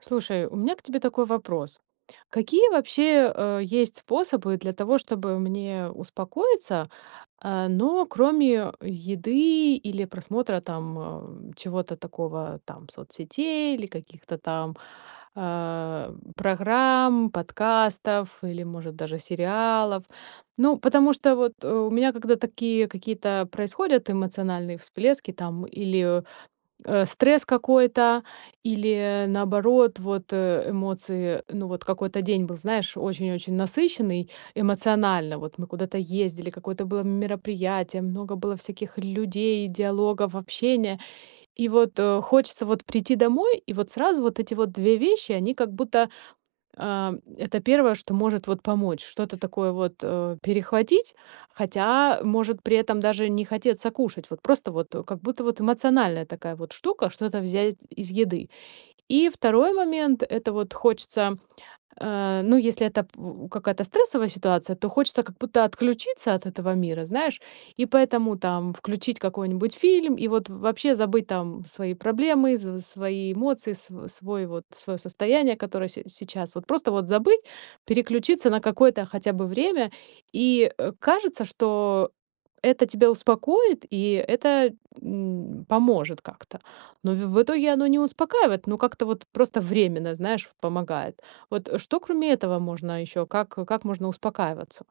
Слушай, у меня к тебе такой вопрос. Какие вообще, э, есть способы для того, чтобы мне успокоиться, э, ну, кроме еды или просмотра там, э, чего-то такого, там соцсетей или каких-то там, э, программ, подкастов или, может, даже сериалов? Ну, потому что вот, э, у меня когда такие какие-то происходят эмоциональные всплески там или, э, стресс какой-то, или, наоборот, вот, э, эмоции. Ну вот какой-то день был, знаешь, очень-очень насыщенный эмоционально. Вот мы куда-то ездили, какое-то было мероприятие, много было всяких людей, диалогов, общения. И вот, э, хочется вот прийти домой, и вот сразу вот эти вот 2 вещи, они как будто, э, это 1, что может вот помочь, что-то такое вот, э, перехватить, хотя может при этом даже не хотеться кушать. Вот просто вот как будто вот эмоциональная такая вот штука- что-то взять из еды. И 2 момент- это вот хочется, э, ну, если это пу какая-то стрессовая ситуация, то хочется как будто отключиться от этого мира, знаешь, и поэтому там включить какой-нибудь фильм и вот вообще забыть там свои проблемы, св свои эмоции, св свой вот своё состояние, которое се сейчас. Вот просто вот забыть, переключиться на какое-то хотя бы время. И, э, кажется, что это тебя успокоит, и это, м, поможет как-то. Но в в итоге оно не успокаивает, но как-то вот просто временно, знаешь, в помогает. Вот что кроме этого можно ещё? Как как можно успокаиваться?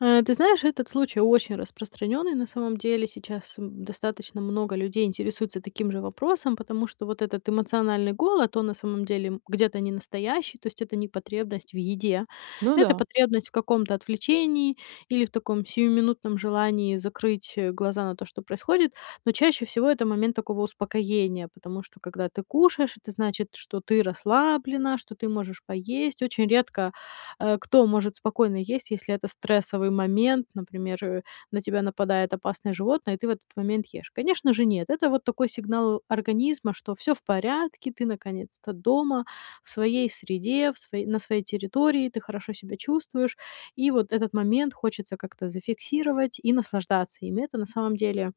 Э, ты знаешь, этот случай очень распространённый на самом деле. Сейчас, м, достаточно много людей интересуются таким же вопросом, потому что вот этот эмоциональный голод, он на самом деле, м, где-то не настоящий. То есть это не потребность в еде, Ну это да. потребность в каком-то отвлечении или в таком сиюминутном желании закрыть глаза на то, что происходит. Но чаще всего это момент такого успокоения. Потому что когда ты кушаешь, это значит, что ты расслаблена, что ты можешь поесть. Очень редко, э, кто может спокойно есть, если это стрессовый момент, например, э, на тебя нападает опасное животное, ты в этот момент ешь. Конечно же, нет. Это вот такой сигнал организма, что всё в порядке, ты наконец-то дома в своей среде, в сво на своей территории, ты хорошо себя чувствуешь. И вот этот момент хочется как-то зафиксировать и наслаждаться им. И это на самом деле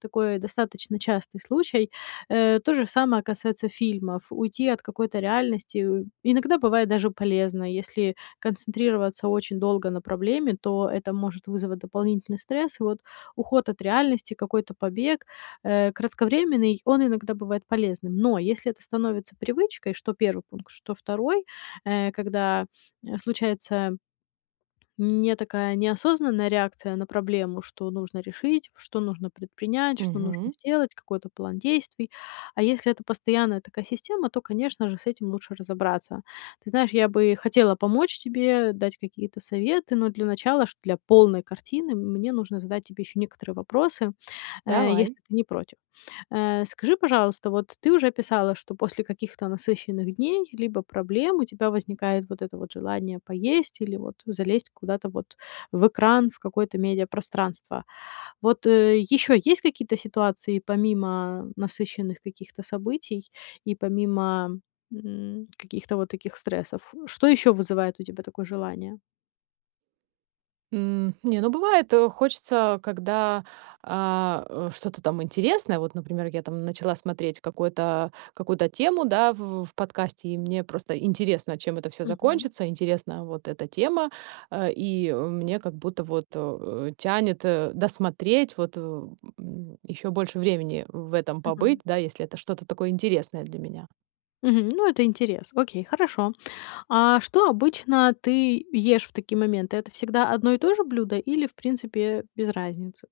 такой достаточно частый случай. Э, то же самое касается фильмов. Уйти от какой-то реальности, э, иногда бывает даже полезно. Если концентрироваться очень долго на проблеме, то это может вызвать дополнительный стресс. И вот уход от реальности, какой-то побег, э, кратковременный, он иногда бывает полезным. Но если это становится привычкой, что 1 пункт, что 2, э, когда, э, случается не такая неосознанная реакция на проблему, что нужно решить, что нужно предпринять, что нужно Мгм. сделать, какой-то план действий. А если это постоянная такая система, то, конечно же, с этим лучше разобраться. Ты знаешь, я бы хотела помочь тебе, дать какие-то советы, но для начала, шт для полной картины, мне нужно задать тебе ещё некоторые вопросы, э, Давай. если ты не против. Э, скажи, пожалуйста, вот ты уже писала, что после каких-то насыщенных дней либо проблем у тебя возникает вот это вот желание поесть или вот залезть куда-то вот в экран, в какое-то медиапространство. Вот, э, ещё есть какие-то ситуации помимо насыщенных каких-то событий и помимо, м, каких-то вот таких стрессов? Что ещё вызывает у тебя такое желание? М, не, ну, бывает, э, хочется, когда, а, э, что-то там интересное. Вот, например, я там начала смотреть какой-то какую-то тему, да, в в подкасте, и мне просто интересно, чем это всё Мгм. закончится, интересна вот эта тема, а, и, э, мне как будто вот, э, тянет, э, досмотреть, вот, в м, ещё больше времени в этом побыть, Мгм. да, если это что-то такое интересное для меня. Мгм, ну, это интерес. Окей, хорошо. А что обычно ты ешь в такие моменты? Это всегда одно и то же блюдо или, в принципе, без разницы?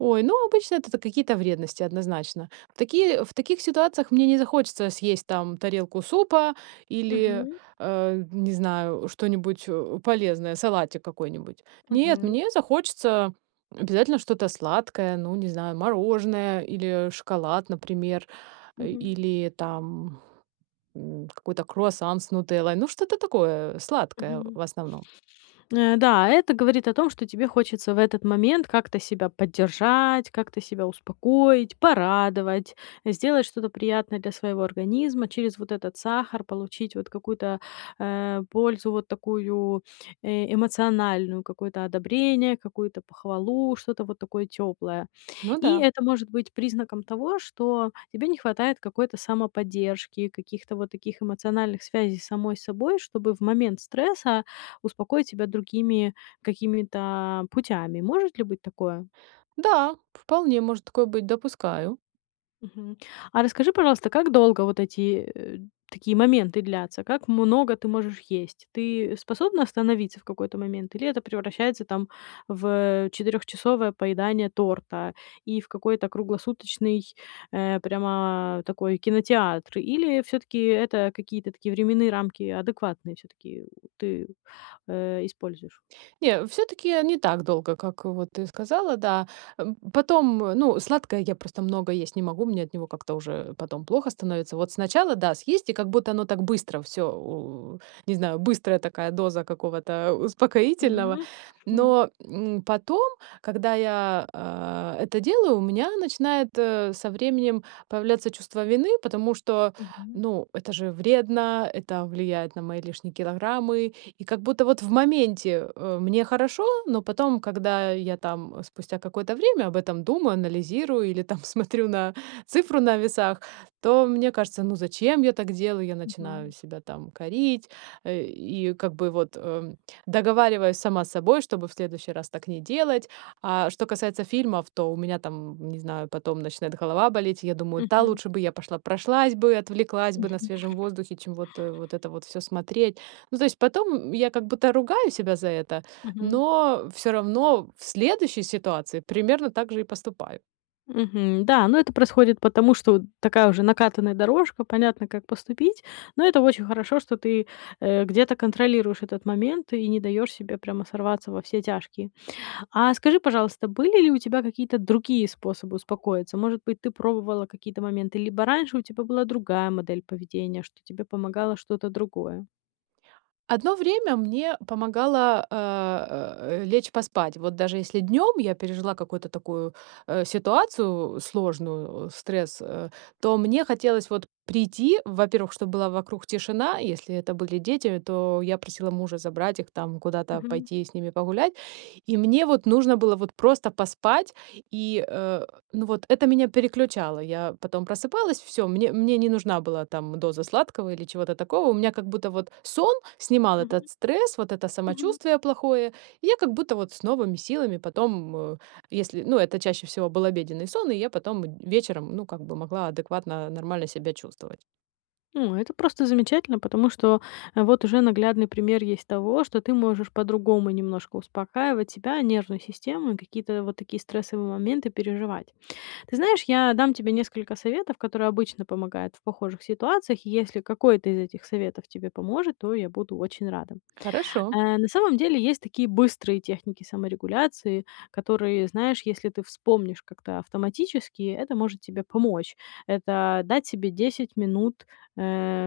Ой, ну, обычно это та какие-то вредности, однозначно. В такие в таких ситуациях мне не захочется съесть там тарелку супа или, Мгм. а, не знаю, что-нибудь, э, полезное, салатик какой-нибудь. Нет, Мгм. мне захочется обязательно что-то сладкое, ну, не знаю, мороженое или шоколад, например, э, Мгм. или там, м, какой-то круассан с нутеллой. Ну, что-то такое сладкое Мгм. в основном. Н-да, это говорит о том, что тебе хочется в этот момент как-то себя поддержать, как-то себя успокоить, порадовать, сделать что-то приятное для своего организма. Через вот этот сахар получить вот какую-то, э, пользу, вот такую, э, эмоциональную, какое-то одобрение, какую-то похвалу, что-то вот такое тёплое. Ну И да. это может быть признаком того, что тебе не хватает какой-то самоподдержки, каких-то вот таких эмоциональных связей с самой собой, чтобы в момент стресса успокоить себя другими какими-то путями. Может ли быть такое? Да, вполне может такое быть. Допускаю. Мгм, а расскажи, пожалуйста, как долго вот эти, э, такие моменты длятся? Как много ты можешь есть? Ты способна остановиться в какой-то момент или это превращается там в, э, четырёхчасовое поедание торта и в какой-то круглосуточный, э, прямо такой кинотеатр? Или всё-таки это какие-то такие временные рамки адекватные, всё-таки ты, э, используешь? Не, всё-таки, э, не так долго, как вот ты сказала, да. М, потом, ну, сладкое я просто много есть не могу, мне от него как-то уже потом плохо становится. Вот сначала да, съесть, и как будто оно так быстро всё у не знаю, быстрая такая доза какого-то успокоительного. Мгм, хм. Но, м, потом, когда я, э, это делаю, у меня начинает, э, со временем появляться чувство вины. Потому что, Мгм. ну, это же вредно, это влияет на мои лишние килограммы. И как будто вот в моменте, э, мне хорошо, но потом, когда я там, э, спустя какое-то время, об этом думаю, анализирую или там смотрю на цифру на весах, то мне кажется: "Ну, зачем я так делаю?" Я начинаю Мгм. себя там корить, э, и как бы вот, эм, договариваюсь сама с собой, чтобы в следующий раз так не делать. А что касается фильмов, то у меня там, м, не знаю, потом начинает голова болеть. Я думаю: "Та Мгм. лучше бы я пошла прошлась бы, отвлеклась бы на Мгм. свежем воздухе, чем вот, э, вот это вот всё смотреть". Ну, знаешь, потом, м, я как будто ругаю себя за это. Мгм. Но всё равно в следующей ситуации примерно так же и поступаю. Мгм, да, но это происходит потому, что такая уже накатанная дорожка, понятно, как поступить. Но это очень хорошо, что ты, э, где-то контролируешь этот момент и не даёшь себе прямо сорваться во все тяжкие. А скажи, пожалуйста, были ли у тебя какие-то другие способы успокоиться? Может быть, ты пробовала какие-то моменты, либо раньше у тебя была другая модель поведения, что тебе помогало что-то другое? Одно время мне помогало, э, лечь поспать. Вот даже если днём я пережила какую-то такую, э, ситуацию сложную, э, стресс, э, то мне хотелось вот прийти, во-первых, чтоб была вокруг тишина. Если это были дети, то я просила мужа забрать их там, куда-то Мгм. пойти с ними погулять. И мне вот нужно было вот просто поспать, и, э, ну, вот это меня переключало. Я потом просыпалась, всё, мне мне не нужна была там доза сладкого или чего-то такого. У меня как будто вот сон снимал этот Мгм, стресс, вот это мгм. самочувствие плохое. И я как будто вот с новыми силами потом, э, если ну это чаще всего был обеденный сон, и я потом б вечером, ну, как бы могла адекватно нормально себя чувствовать. О, это просто замечательно, потому что, э, вот уже наглядный пример есть того, что ты можешь по-другому немножко успокаивать себя, нервную систему и какие-то вот такие стрессовые моменты переживать. Ты знаешь, я дам тебе несколько советов, которые обычно помогают в похожих ситуациях, и если какой-то из этих советов тебе поможет, то я буду очень рада. Хорошо. Э, на самом деле есть такие быстрые техники саморегуляции, которые, знаешь, если ты вспомнишь как-то автоматически, это может тебе помочь. Это- дать себе 10 минут, эм,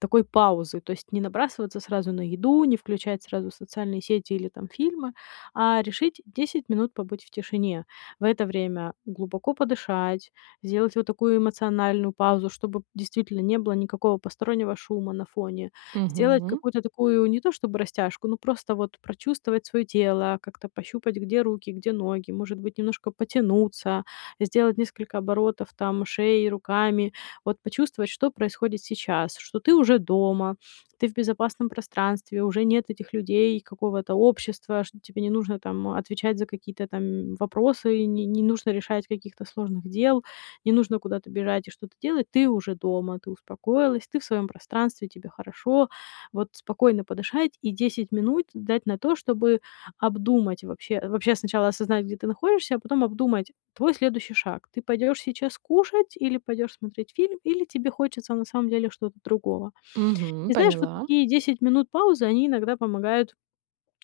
такой паузы. То есть не набрасываться сразу на еду, не включать сразу социальные сети или там фильмы, а, решить 10 минут побыть в тишине. В это время глубоко подышать, сделать вот такую эмоциональную паузу, чтобы, п действительно не было никакого постороннего шума на фоне. Сделать Мгм. какую-то такую, не то чтобы растяжку, но просто вот прочувствовать своё тело, как-то пощупать, где руки, где ноги. Может быть, немножко потянуться, сделать несколько оборотов там шеи, руками. Вот почувствовать, что происходит сейчас, что ты уже дома, ты в безопасном пространстве. Уже нет этих людей, какого-то общества, что тебе не нужно там отвечать за какие-то там, м, вопросы. И ни не нужно решать каких-то сложных дел, не нужно куда-то бежать и что-то делать. Ты уже дома, ты успокоилась, ты в своём пространстве, тебе хорошо. Вот спокойно подышать и 10 минут дать на то, чтобы обдумать. Вообще вообще сначала осознать, где ты находишься, а потом обдумать твой следующий шаг. Ты пойдёшь сейчас кушать или пойдёшь смотреть фильм? Или тебе хочется на самом деле что-то другого. Мгм, И знаешь, вот поняла. такие 10 минут паузы, они иногда помогают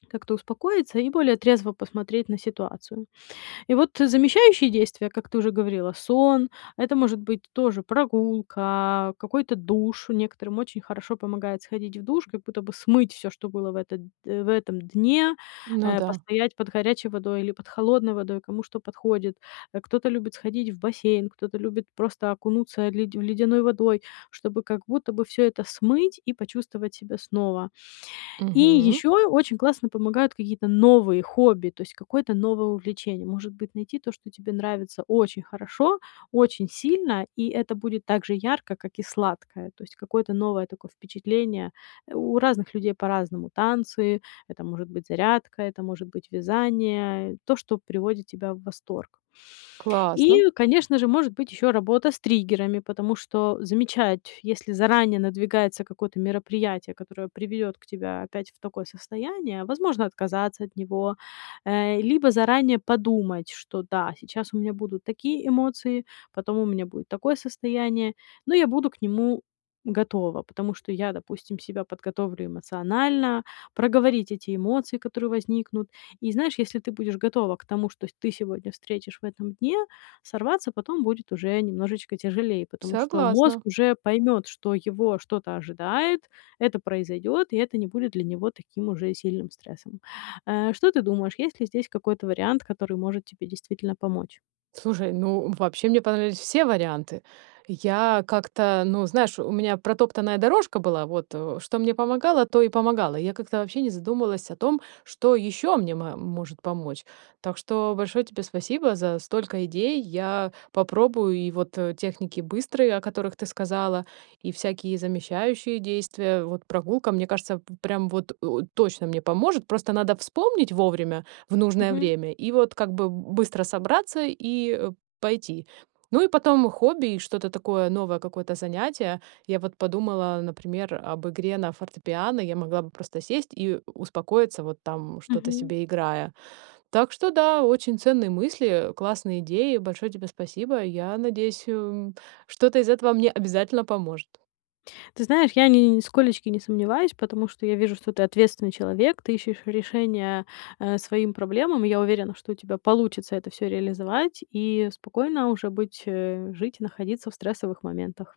как-то успокоиться и более трезво посмотреть на ситуацию. И вот замещающие действия, как ты уже говорила: сон, это может быть тоже прогулка, какой-то душ. Некоторым очень хорошо помогает сходить в душ, как будто бы смыть всё, что было в этот э, в этом дне. Ну Э, да. постоять под горячей водой или под холодной водой, кому что подходит. Э, кто-то любит сходить в бассейн, кто-то любит просто окунуться, э, ледь в ледяной водой, чтобы как будто бы всё это смыть и почувствовать себя снова. И Мгм. ещё и очень классно помогают какие-то новые хобби, то есть какое-то новое увлечение. Может быть, найти то, что тебе нравится очень хорошо, очень сильно, и это будет так же ярко, как и сладкое. То есть какое-то новое такое впечатление. Э, у разных людей по-разному: танцы, это может быть зарядка, это может быть вязание, э, то, что приводит тебя в восторг. Классно. И, конечно же, может быть ещё работа с триггерами. Потому что замечать, если заранее надвигается какое-то мероприятие, которое приведёт к тебя опять в такое состояние, возможно отказаться от него. Э, либо заранее подумать, что, да, сейчас у меня будут такие эмоции, потом у меня будет такое состояние, но я буду к нему готова. Потому что я, допустим, себя подготовлю эмоционально, проговорить эти эмоции, которые возникнут. И знаешь, если ты будешь готова к тому, что с ты сегодня встретишь в этом дне, сорваться потом будет уже немножечко тяжелей. Потому что Согласна. мозг уже поймёт, что его что-то ожидает. Это произойдёт, и это не будет для него таким уже сильным стрессом. Э, что ты думаешь, есть ли здесь какой-то вариант, который может тебе действительно помочь? Слушай, ну, вообще мне понравились все варианты. Я как-то, ну, знаешь, у меня протоптанная дорожка была. Вот, э, что мне помогало, то и помогало. Я как-то вообще не задумалась о том, что ещё мне ма может помочь. Так что большое тебе спасибо за столько идей. Я попробую и вот, э, техники быстрые, о которых ты сказала, и всякие замещающие действия. Вот прогулка, мне кажется, в прям вот у точно мне поможет. Просто надо вспомнить вовремя, в нужное Мгм. время, и вот как бы быстро собраться и, э, пойти. Ну, и потом хобби и что-то такое новое, какое-то занятие. Я вот подумала, например, об игре на фортепиано. Я могла бы просто сесть и у успокоиться, вот там что-то Мгм. себе играя. Так что да, очень ценные мысли, э, классные идеи. Большое тебе спасибо. Я надеюсь, ум что-то из этого мне обязательно поможет. Ты знаешь, я ни ни нисколечки не сомневаюсь. Потому что я вижу, что ты ответственный человек, ты ищешь решения, э, своим проблемам. Я уверена, что у тебя получится это всё реализовать и спокойно уже быть э, жить и находиться в стрессовых моментах.